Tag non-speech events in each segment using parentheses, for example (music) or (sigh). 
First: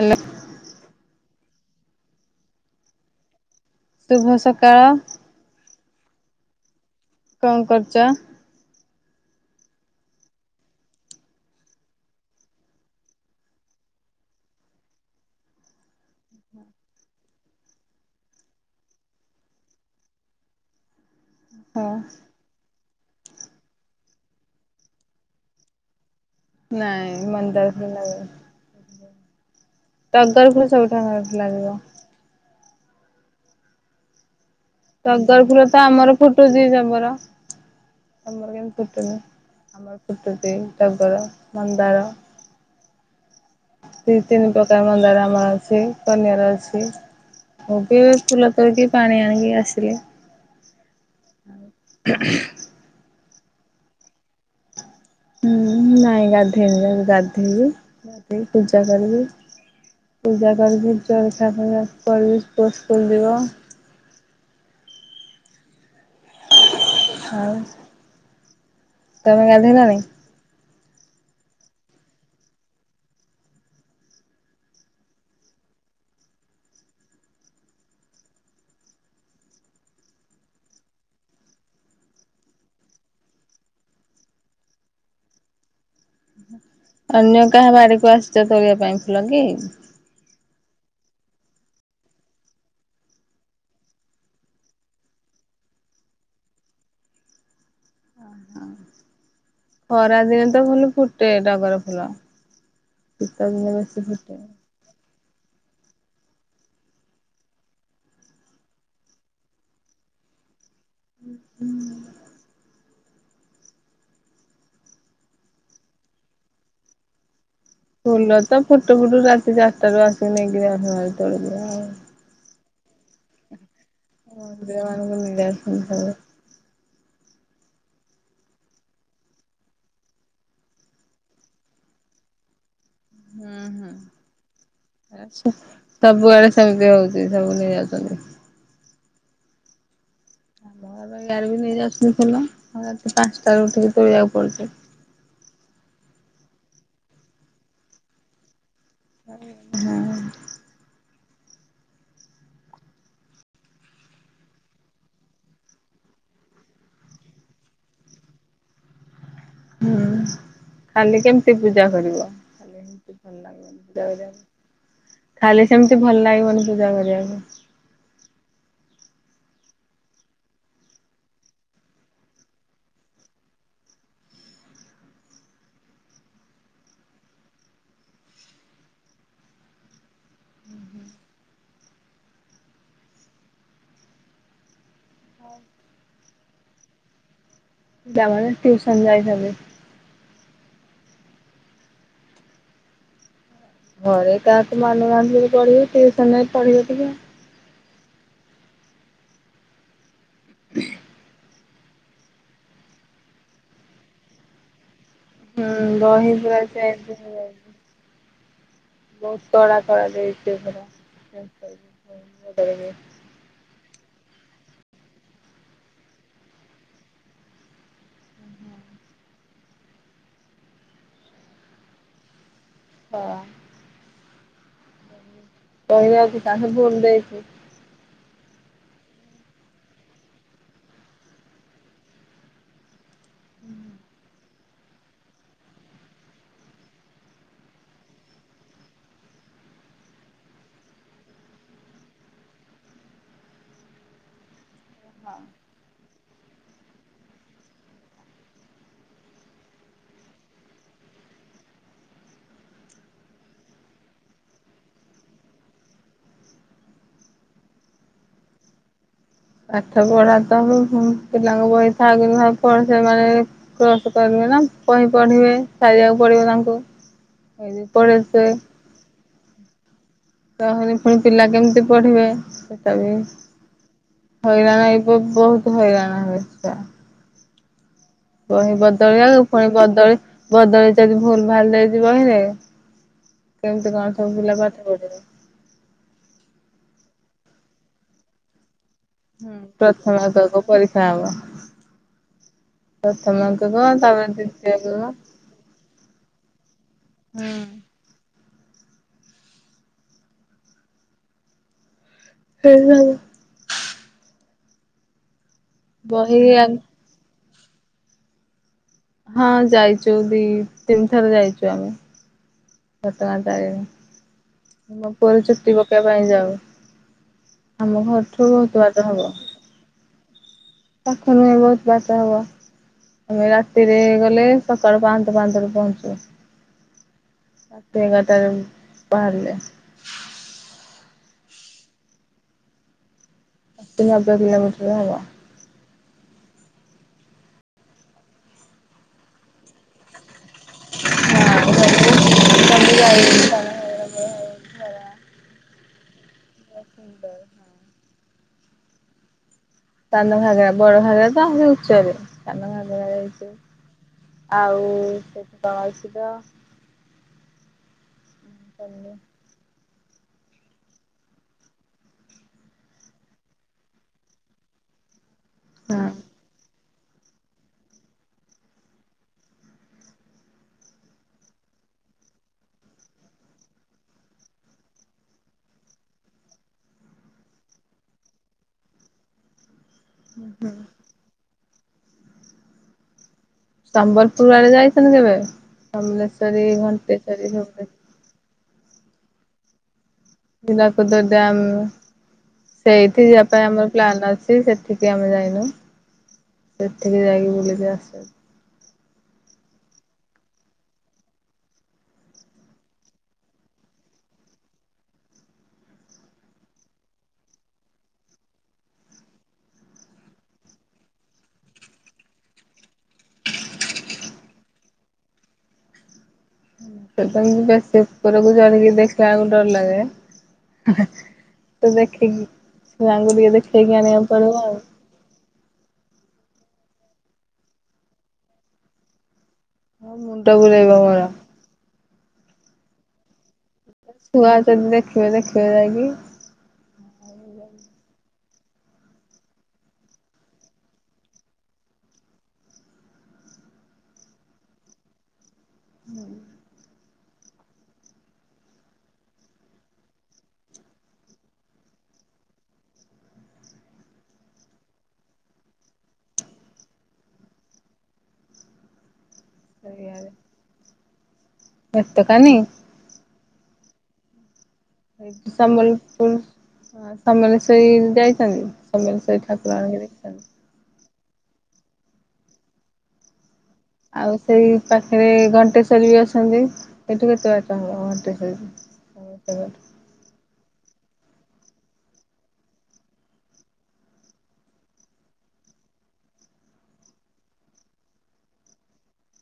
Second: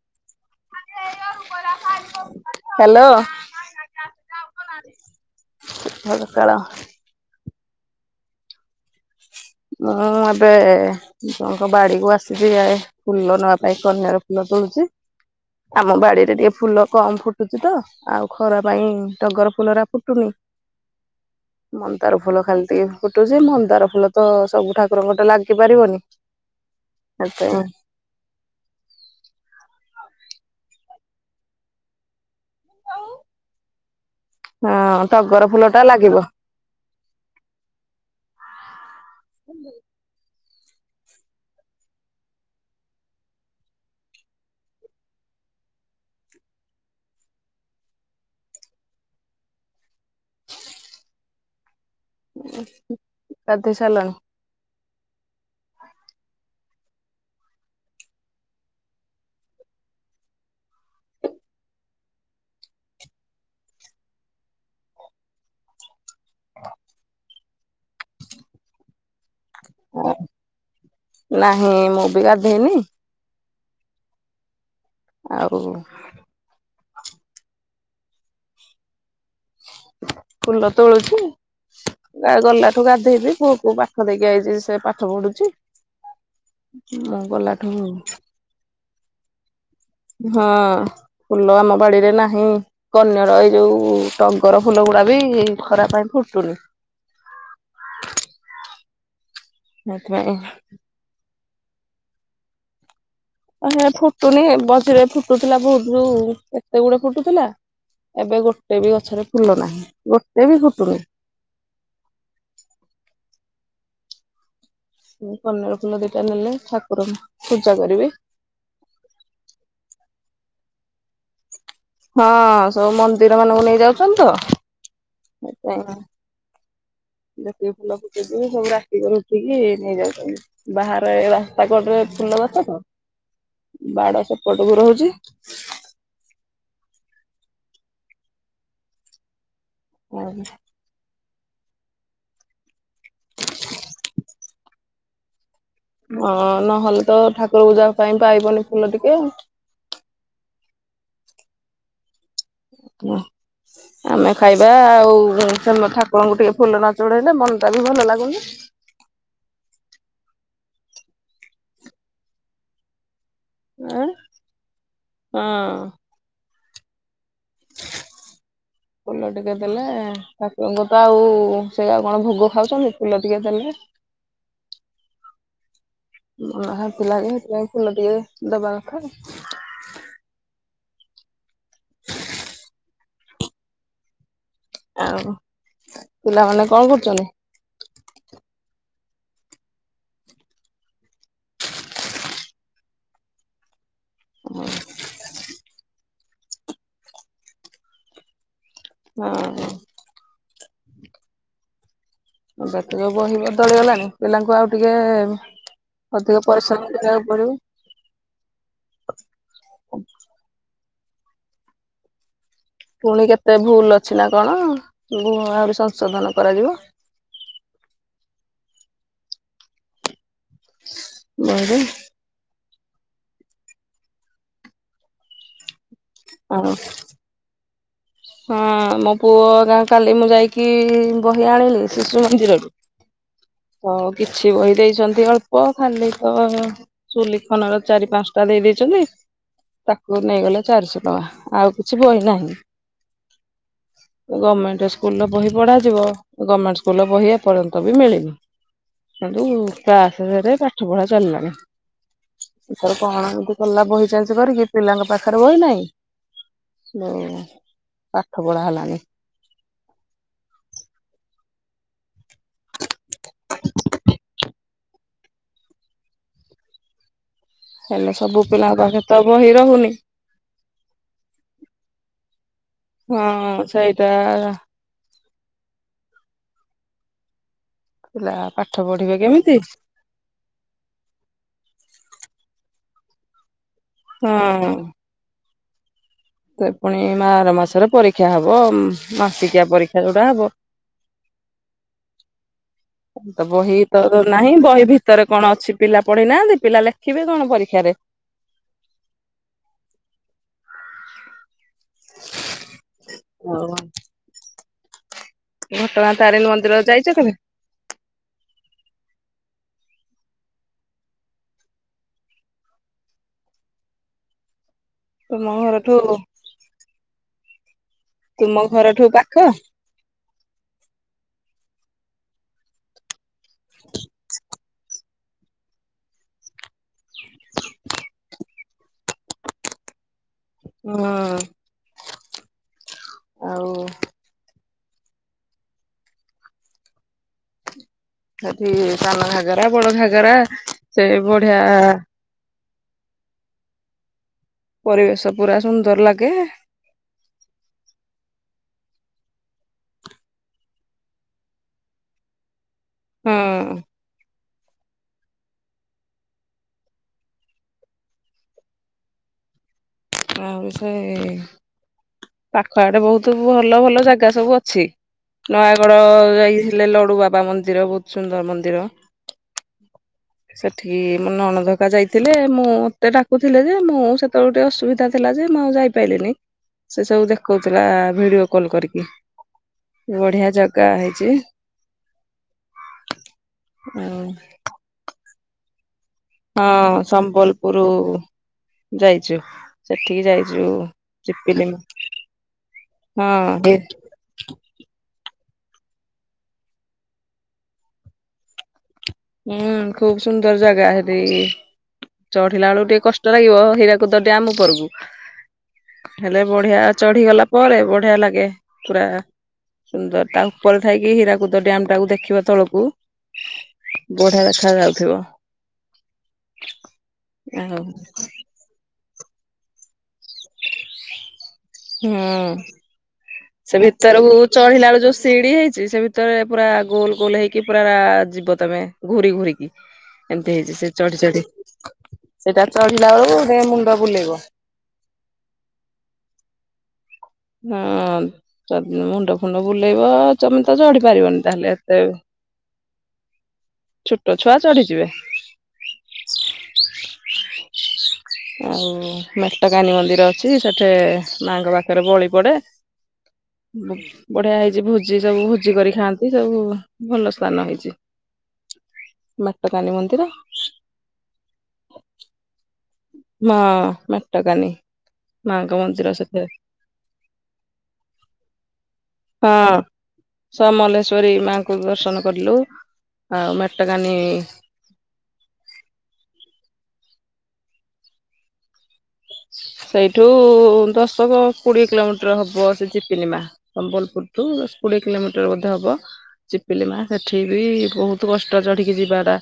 ହେଲା। ହ୍ୟାଲୋ। ଶୁଭ ସକାଳ। ଶୁଭ ସକାଳ। କଣ କରୁଚ? ମୁଁ ଏବେ ଜଣଙ୍କ ବାଡିକୁୁ ଆସିଚି ଯେ ଫୁଲ ନବା ପାଇଁ କନିୟାର ଫୁଲ ତୋଳୁଚି। ଆମ ବାଡିରେ ଟିକେ ଫୁଲ କମ୍ ଫୁଟୁଚି ତ ଆଉ ଖରା ପାଇଁ ଟଗର ଫୁଲରା ଫୁଟୁନି। ହଁ ମନ୍ଦାର ଫୁଲ ଖାଲି ଟିକେ ଫୁଟୁଛି ମନ୍ଦାର ଫୁଲ ତ ସବୁ ଠାକୁରଙ୍କଟେ ଲାଗିପାରିବନି। ନାଇଁ ମନ୍ଦାର ଫୁଲ ଟଗର ଫୁଲ ସବୁ ଠାକୁରଙ୍କ କତିରେ ଲାଗିବ। ଆଉ। ଟଗର ଫୁଲ ଟା ତ ଆମର ଲାଗିବ ଫୁଟୁଛି ଜବର। ତମର କେମିତି ଫୁଟୁନି ଆମର ଫୁଟୁଛି ଟଗର ମନ୍ଦାର। ଦି ତିନି ପ୍ରକାର ମନ୍ଦାର ଆମର ଅଛି କନିଅର ଅଛି। ମୁ ବି ଫୁଲ ତୋଳିକି ପାଣି ଆଣିକି ଆସିଲି। (unintelligible) ଗାଧେଇ ସାଇଲଣି? ହୁଁ, ନାଇଁ ଗାଧେଇନି ଯାଉଚି ଗାଧେଇବି ଗାଧେଇ ପୂଜା କରିବି। ପୂଜା କରିବି ଜଳଖିଆ ଫଳଖିଆ କରିବି ପୁଅ ସ୍କୁଲ ଯିବ। (inaudible) ହଉ। ତମେ ଗାଧେଇଲଣି? ନାହିଁ ମୁଁ ବି ଗାଧେଇନି। ଆଉ ଫୁଲ ତୋଳୁଚି। ଗଲାଠୁ ଗାଧେଇବି ପୁଅକୁ ପାଠ ଦେଇକି ଆଇଚି ସେ ପାଠ ପଢୁଛି। ମୁଁ ଗଲାଠୁ ପୂଜା କରିବା ପାଇଁ ଫୁଲ କିି? ହଁ ଫୁଲ ଆମ ବାଡିରେ ନାହିଁ। କନିଅର ଏଇ ଯୋଉ ଟଗର ଫୁଲ ଗୁଡା ବି ଖରା ପାଇଁ ଫୁଟୁନି। ଉଁ ହୁଁ, ସେଥିପାଇଁ ଖରାଦିନେ ତ ଭଲ ଫୁଟେ ଟଗର ଫୁଲ। ଶୀତ ଆ ଦିନେ ହେ ବେଶୀ ଫୁଟେ। ଫୁଟୁନି ମଜିରେ ଫୁଟୁଥିଲା ବହୁତ ଯଉ ଏତେ ଗୁଡେ ଫୁଟୁଥିଲା। ଏବେ ଗୋଟେ ବି ଗଛରେ ଫୁଲ ନାହିଁ ଗୋଟେ ବି ଫୁଟୁନି। ହୁଁ ହୁଁ। ଏଇ କନିଅର ଫୁଲ ଦିଟା ନେଲେ ଠାକୁର ପୂଜା କରିବି। ଫୁଲ ତ ଫୁଟୁ ଫୁଟୁ ରାତି ଚାରିଟାରୁ ଆସିକି ନେଇକି ଯାଉଛନ୍ତି ତୋଳିକି ଆଉ। ହଁ ସବୁ ମନ୍ଦିର ମାନଙ୍କୁ ନେଇ ଯାଉଛନ୍ତି ତ ମନ୍ଦିର ମାନଙ୍କୁ ନେଇ ଆସନ୍ତି ସେଥିପାଇଁ। ସବୁ। ଯେତିକି ଫୁଲ ଫୁଟୁଛି ସବୁ ରାତିିକରୁ ଉଠିକି ନେଇଯାଉଛନ୍ତି। ବାହାରେ ଏ ରାସ୍ତା କଡରେ ଫୁଲ ଗଛ ତ। ହୁଁ ହୁଁ। ବାଡ ସେପଟକୁ ରହୁଛି। ସବୁଆଡେ ସେମିତି ହଉଛି ସବୁ ନେଇଯାଉଛନ୍ତି। (unintelligible) ଇଆରେ ବି ନେଇ ଯାଉଛନ୍ତି ଫୁଲ ରାତି ପାଞ୍ଚଟାରୁ ଉଠିକି ତୋଳିବାକୁ ପଡୁଛି। ହଁ ନହେଲେ ତ ଠାକୁର ପୂଜା ପାଇଁ ପାଇବନି ଫୁଲ ଟିକେ। (unintelligible) ଆମେ ଖାଇବା ଆଉ ସେ ଠାକୁରଙ୍କୁ ଟିକେ ଫୁଲ ନ ଚଢ଼େଇଲେ ମନଟା ବି ଭଲ ଲାଗୁନି। ହୁଁ ଖାଲି କେମିତି ପୂଜା କରିବ? ଖାଲି ଏମିତି ଭଲ ଲାଗିବନି ଆଁ ପୂଜା କରିବାକୁ, ଖାଲି ହଁ। ସେମିତି ଭଲ ଲାଗିବନି ପୂଜା କରିବାକୁ। ଫୁଲ ଟିକେ ଦେଲେ ଠାକୁରଙ୍କୁ ତ ଆଉ ସେ ଆଉ କଣ ଭୋଗ ଖାଉଛନ୍ତି ଫୁଲ ଟିକେ ଦେଲେ। ମନ ଶାନ୍ତି ଲାଗେ ସେଥି ପାଇଁ ଫୁଲ ଟିକେ ଦବା କଥା। ଆଉ ପିଲାମାନେ କଁ କରୁଛନ୍ତି? ପିଲାମାନେ ଟ୍ୟୁସନ୍ ଯାଇଛନ୍ତି। ଘରେ କାହାକୁ ମାନୁ ନାହାନ୍ତି ଯେ ପଢିବେ ଟିଉସନରେ ପଢିବ ଟିକେ। ହଁ। ହ ଏବେ ତ ଯୋଉ ବହି ବଦଳି ଗଲାଣି ପିଲାଙ୍କୁ ଆଉ ଟିକେ। ହୁଁ ବହି ଅଧିକ ପୁରା ପରିଶ୍ରମ ଚେଞ୍ଜ କରିବାକୁ ପଡିବ। ହେଇଯାଇଛି। ବହୁତ କଡା ଖରା ଦେଇଛି ଏ ଥର ବା। (unintelligible) ପୁଣି କେତେ ଭୁଲ ଅଛି ନା କଣ ବ ଆହୁରି ସଂଶୋଧନ କରାଯିବ। ବହି ରେ। ହଁ। କହିବାକୁ ତାଙ୍କୁ ଆଉ ଭୁଲ ଦେଇଛି। ହଁ ମୋ ପୁଅ ଅକା କାଲି ମୁଁ ଯାଇକି ବହି ଆଣିଲି ଶିଶୁ ମନ୍ଦିରରୁ। ତ କିଛି ବହି ଦେଇଛନ୍ତି ଅଳ୍ପ ଖାଲି ତ। ସୁଲିଖନ ର ଚାରି ପାଞ୍ଚ ଟା ଦେଇ ଦେଇଛନ୍ତି। ତାକୁ ନେଇଗଲେ ଚାରିଶ ଟଙ୍କା ଆଉ କିଛି ବହି ନାହିଁ। ଏ ଗମେଣ୍ଟ ସ୍କୁଲ ର ବହି ପଢାଯିବ ଏ ଗମେଣ୍ଟ ସ୍କୁଲ ର ବହି ଏ ପର୍ଯ୍ୟନ୍ତ ବି ମିଳିନି। କିନ୍ତୁ କ୍ଲାସ ଧୀଏରେ ପାଠ ପଢା ଚାଲିଲାଣି। ଏଥର କଣ ଏମତି କଲା ବହି ଚେଞ ହବାରୁ ଏ ପିଲାଙ୍କ ପାଖରେ ବହି ନାହିଁ। ଯୋଉ। ପାଠ ପଢା ହେଲାଣି। ପାଠ ପଢା ତ ହବ ପିଲାଙ୍କ ବହି ଥାଉ କି ନଥାଉ। ତ ସେମାନେ କ୍ରୋସ୍ କରିବେ ନା କହି ପଢିବେ ସାରିବାକୁ ପଡିବ ତାଙ୍କୁ। ସେଥିଯୋଗୁଁ ହେଲେ ପଢେଇବେ ସବୁ ସେ ପିଲାଙ୍କ ପାଖେ ତ ବହି ରହୁନି। ରହୁନି ପୁଣି ପିଲା କେମିତି ପଢିବେ ସେଟା ବି ହଁ ସେଇଟା ହଇରାଣ ଏଇ। ଏବେ ବହୁତ ହଇରାଣ ହେବେ ଛୁଆ। ପିଲା ପୁଣି ପାଠ ପଢିବେ ବଦଳି ଯାଉଛି କେମିତି ପୁଣି ବଦଳି। ବଦଳେଇ ଚ ଯଦି ଭୁଲ ଭାଲ ଦେଇଛି ବହିରେ କେମତି କଣ ସବୁ ପିଲା ହଁ। ପାଠ ପଢିବେ। ତେ ପୁଣି ମା ଆର ମାସରେ ପରୀକ୍ଷା ହବ। ହୁଁ ମାସିକିଆ ପରୀକ୍ଷା ଯୋଉଟା ପ୍ରଥମ ହବ। ଭାଗ ପରୀକ୍ଷା ହବ। ତମେ ପ୍ରଥମ ତ ଏକକ ବହି ତ ତାପରେ ନାହିଁ ଦ୍ଵିତୀୟ ବହି ଏକକ। ଭିତରେ କଣ ଅଛି ପିଲା ପଢିନାହାନ୍ତି ପିଲା ଲେଖିବେ କଣ ହୁଁ। ପରୀକ୍ଷାରେ। ହୁଁ ହୁଁ। ଘଟଗାଁ ବହି ତାରିଣୀ ମନ୍ଦିର ଯାଇଛ କେବେ। ହଁ ଯାଇଛୁ ଦି ତିନି ଥର ଯାଇଛୁ ଆମେ। ଘଟଗାଁ ତାରିଣୀ। ଆମ ପୁଅର ତୁମ ଚୁଟି ଘରଠୁ ପକେଇବା ପାଇଁ ଯାଉ ଆମ ଘରୁ। ଠୁ ତୁମ ଏତେ ଘରଠୁ ବାଟ ହବ। ପାଖ ତାଙ୍କୁ ନୁହେଁ ବହୁତ ବାଟ ହବ ଆମେ ରାତିରେ ଗଲେ। ସକାଳେ ପହାନ୍ତା ପାହାନ୍ତା ରେ ପହଞ୍ଚୁ। ରାତି ଏଗାର ଟାରେ ବାହାରିଲେ। ହଁ। ଆଉ ଅଶୀ ନବେ କିଲୋମଟ ହବ। ସେଠି ସାନ ଘାଗରା ବଡ ଘାଗରା ସେ ବଢିଆ (unintelligible) ପରିବେଶ ପୁରା ସୁନ୍ଦର ଲାଗେ। ସାନ (unintelligible) ହଁ ଆଉ ସେଠି କଣ ଅଛି ତ? (inaudible) ଆଉ ସେ ପାଖ ଆଡେ ବହୁତ ଭଲ ଭଲ ଜାଗା ସବୁ ଅଛି। ନୟାଗଡ ଯାଇଥିଲେ ଲଡୁ ବାବା ମନ୍ଦିର ବହୁତ ସୁନ୍ଦର ମନ୍ଦିର। ସେଠିକି ମୋ ନଣ ଧକା ଯାଇଥିଲେ ମୁଁ ମତେ ଡାକୁଥିଲେ ଯେ ମୁଁ ସେତେବେଳେ ଗୋେ ଅସୁବିଧା ଥିଲା ଯେ ମୁଁ ଆଉ ଯାଇି ପାଇଲିନି ସେ ସବୁ ଦେଖଉଥିଲା ଭିଡିଓ କଲ କରିକି। ବଢିଆ ଜାଗା ହେଇଛି। ଆଉ। ସମ୍ବଲପୁର ଆଡେ ଯାଇଛନ୍ତି କେବେ ସମ୍ବଲେଶ୍ୟରି ହଁ ସମ୍ବଲପୁର ଯାଇଚି ସେଠିକି ଯାଇ ହିରାକୁଦ ଡ୍ୟାମ୍ ସେଇଠି ଯିବା ପାଇଁ ହଁ ଆମର ପ୍ଲାନ୍ ଅଛି। ଟି ସେଠିକି ଆମେ ଯାଇନୁ ସେଠିକି ଯାଇକି ବୁଲିକି ଆସ। ହୁଁ ଖୁବ ସୁନ୍ଦର ଜାଗା ହେରି। ଚଢିଲା ବେଳକୁ ଟିକେ କଷ୍ଟ ଲାଗିବ ହୀରାକୁଦ ଡ୍ୟାମ୍ ଉପରକୁ। ହେଲେ ବଢିଆ ଚଢିଗଲା ପରେ ବଢିଆ ଲାଗେ ପୁରା। ସୁନ୍ଦର ତା ଉପରେ ଥାଇକି ହୀରାକୁଦ ଡ୍ୟମ୍ ଟାକୁ ଦେଖିବ ତଳକୁ ବଢିଆ ଦେଖା ଯାଉଥିବ। ସେପାଇଁ ଆଉ ବେଶୀ ଉପରକୁ ଜଳିକି ଦେଖିବାକୁ ଡର ଲାଗେ। ତ ହୁଁ, ଦେଖିକି ଛୁଆଙ୍କୁ ଟିକେ ସେ ଦେଖେଇକି ଆଣିବାକୁ ଭିତରକୁ ପଡିବ ଆଉ ଚଢିଲା ବେଳେ ଯୋଉ ସିଡି ହେଇଛି ସେ ଭିତ ଭିତରେ ପୁରା ଗୋଲ ଗୋଲ ହେଇକି ପୁରା ଯିବ ତମେ ଘୁରି ଘୁରିକି। ହଁ ମୁଣ୍ଡ ଏମତି ହେଇଛି। ସେ ବୁଲେଇବ ଚଢି ମୋର ଚଢି ସେଟା ଚଢିଲା ବେଳକୁ ଯେ ମୁଣ୍ଡ ବୁଲେଇବ ଛୁଆ ଯଦି ଦେଖିବେ ଦେଖିବେ ଯାଇକି। ହଁ ଯଦି ମୁଣ୍ଡ ଫୁଣ୍ଡ ବୁଲେଇବ ତମେ ତ ଚଢି ପାରିବନି ତାହଲେ ଏତେ ଛୋଟ ଛୁଆ ଚଢିଯିବେ। ହୁଁ। ଆଉ ମେଟକାନୀ ମନ୍ଦିର ଅଛି ସେଠି ମାଙ୍କ ପାଖରେ ବଳି ପଡେ। ବଢିଆ ହେଇଛି ଭୋଜି ସବୁ ଭୋଜି କରି ଖାଆନ୍ତି ସବୁ ଭଲ ସ୍ଥାନ ହେଇଛି। ହ ମାତା ରାଣୀ ମନ୍ଦିର। ଏତ କାନି ହଁ ମଟା କାନି ଏ ମାଙ୍କ ମନ୍ଦିର ସମ୍ବଲପୁର ସେଠି ହଁ ସମଲେଶ୍ୱରୀ ଯାଇଛନ୍ତି? ସମଲେଶ୍ୱରୀ ଠାକୁର (unintelligible) ଦେଖିଛନ୍ତି? ସମଲେଶ୍ଵରୀ ମାଙ୍କୁ ଦର୍ଶନ କଲୁ। ଆଉ ମେଟ ଗାନି ଆଉ ସେଇ ପାଖରେ ଘଣ୍ଟେଶ୍ବରୀ ବି ଅଛନ୍ତି ସେଇଠୁ କେତେ ବାଟ ହବ ଘଣ୍ଟେଶ୍ଵରୀ କି? (inaudible) ସେଇଠୁ ଦଶକ କୋଡ଼ିଏ କିଲୋମିଟର ହବ ସେ ଚିପିନିମା। ସମ୍ବଲପୁର ଠୁ ଦଶ କୋଡିଏ କିଲୋମିଟର ବୋଧ ହବ। ପିପିଲି ମା ସେଠି ବି ବହୁତ କଷ୍ଟ ଚଢିକି ଯିବା ଟା।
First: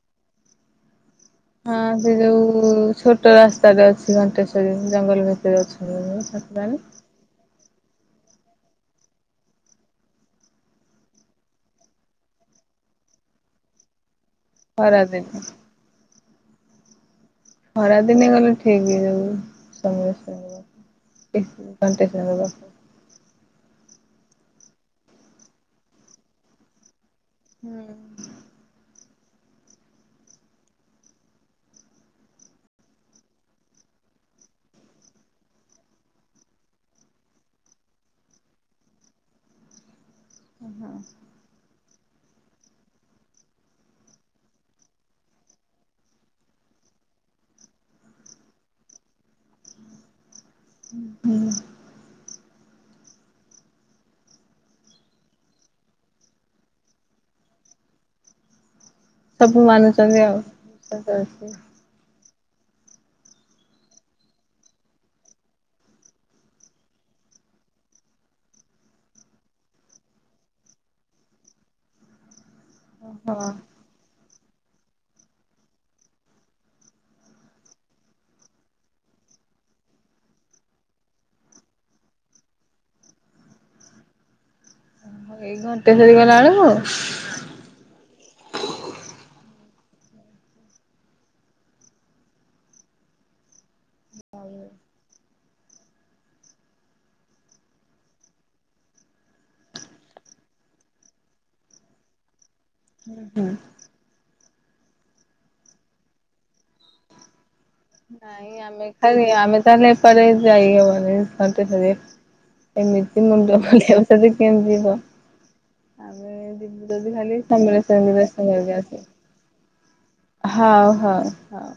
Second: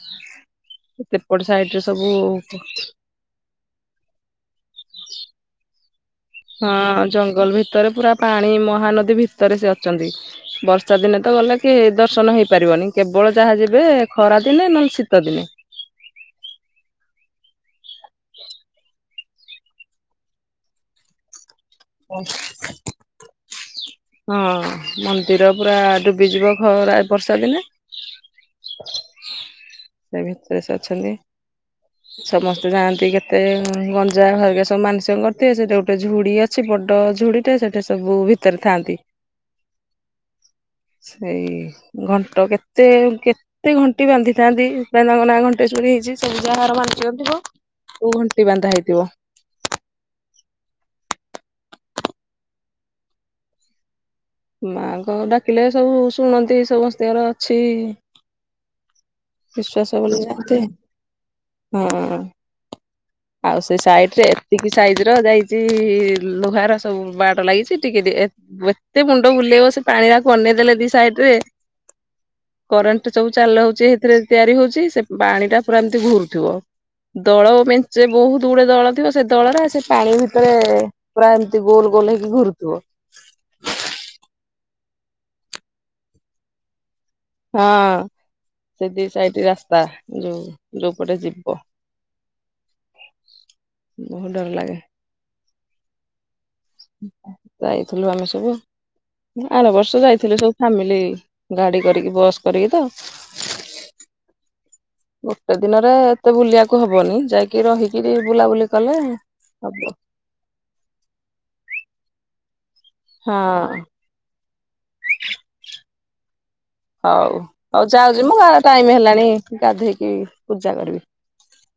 ହଁ ସେ ଯୋଉ ଛୋଟ ରାସ୍ତାଟେ ଅଛି ଘଣ୍ଟେଶ୍ଵରୀ ଜଙ୍ଗଲ ଭିତରେ ଅଛନ୍ତି। ଠାକୁରାଣୀ। ହଁ ଜଙ୍ଗଲ ଭିତରେ ପୁରା ପାଣି ମହାନଦୀ ଭିତରେ ସେ ଅଛନ୍ତି। ବର୍ଷା ଦିନେ ତ ଗଲେ କି ଦର୍ଶନ ହେଇ ପାରିବନି କେବଳ ଯାହା ଯିବେ ଖରା ଦିନେ ନ ହେଲେ ଶୀତ ଖରାଦିନେ ଦିନେ। ଖରା ଦିନେ ଗଲେ ଠିକ୍ ଏଇ ଯୋଉ ସମସ୍ତଙ୍କର (inaudible) ଓ ହଁ ମନ୍ଦିର ପୁରା ଡୁବି ଯିବ ଖରା ଏ ବର୍ଷା ଦିନେ। ହୁଁ। ସେଇ ଭିତରେ ସେ ଅଛନ୍ତି। ହ ସମସ୍ତେ ଯାଆନ୍ତି କେତେ ଗଞ୍ଜା ଘରିକା ସବୁ ମାନସିକ କରିଥିବେ ସେଇଠି ଗୋଟେ ଝୁଡି ଅ ଅଛି ବଡ଼ ଝୁଡିଟା ସେଇଟା ସବୁ ଭିତରେ ଥାଆନ୍ତି। ସେଇ ଘଣ୍ଟ କେତେ କେତେ ଘଣ୍ଟି ବାନ୍ଧିଥାନ୍ତି। ତାଙ୍କ ନାମ ନାଁ ଘଣ୍ଟେଶ୍ଵରୀ ହେଇଛି ସେ ଯାହାର ମାନସିକ ଥିବ ଉ ଘଣ୍ଟି ବାନ୍ଧା ହେଇଥିବ। ହୁଁ ହୁଁ। ମା ଙ୍କ ଡାକିଲେ ସବୁ ଶୁଣନ୍ତି ସମସ୍ତିଙ୍କର ଅଛି ସବୁ ବିଶ୍ଵାସ ମାନୁଛନ୍ତି ଭଳିଆ ଆଉ। ଗୋଟେ ବିଶ୍ୱାସ ହଁ ହଁ ହଁ। ହଁ (inaudible) ଆଉ ସେ ସାଇଟରେ ଏତିକି ସାଇଜ ର ଯାଇଛି ଲୁହାର ସବୁ ବାଡ ଲାଗିଛି ଟିକେ ଦେ ଏତେ ମୁଣ୍ଡ ବୁଲେଇବ ସେ ପାଣି ଆଡକୁ ଅନେଇ ଦେଲେ ଦି ସାଇଡରେ। କରେଣ୍ଟ ସବୁ ଚାଲ ହଉଛି ସେଥିରେ ତିଆରି ହଉଛି ସେ ପାଣି ଟା ପୁରା ଏମିତି ଘୁରୁଥିବ। ଦଳ ମେଞ୍ଚେ ବହୁତ ଗୁଡେ ଦଳ ଥିବ‌ ସେ ଦଳରେ ସେ ପାଣି ଭିତରେ ପୁରା ଏମିତି ଗୋଲ ଗୋଲ ହେଇକି ଘରୁଥିବ। ହଁ ଏଇ ଘଣ୍ଟେ ସରିଗଲେ ଆଣିବୁ? ହଁ ସେ ଦି ସାଇଟ୍ ରାସ୍ତା ଯୋଉ ଯୋଉ ପଟେ ଯିବ। ବହୁତ ଡର ଲାଗେ। ଯାଇଥିଲୁ ଆମେ ସବୁ। ଆର ବର୍ଷ ଯାଇଥିଲୁ ସବୁ ଫ୍ୟାମିଲି ଗାଡି କରିକି ବସ୍ କରିକି ତ। ହୁଁ ହୁଁ। ଗୋଟେ ଦିନରେ ଏତେ ବୁଲିବାକୁ ହବନି ଯାଇକି ରହି ନାଇଁ ଆମେ ଖାଲି ଆମେ ତାହେଲେ ପରେ ଯାଇ ହବନି ପାଞ୍ଚେଟାରେ ଏମିତି ମୁଣ୍ଡ ହଁ ଖାଲି ଆଉ ସେଠି କେମିତି ଯିବ ଆଉ ଏନ୍ତି ଯୋଉ ସେଇଠି ହଉ ଖାଲି ହଉ ଯାଉଛି ମୁଁ ଆ ଟାଇମ ହେଲାଣି ଗାଧେଇକି (inaudible) ପୂଜା ହଉ କରିବି। ହଉ ହଉ।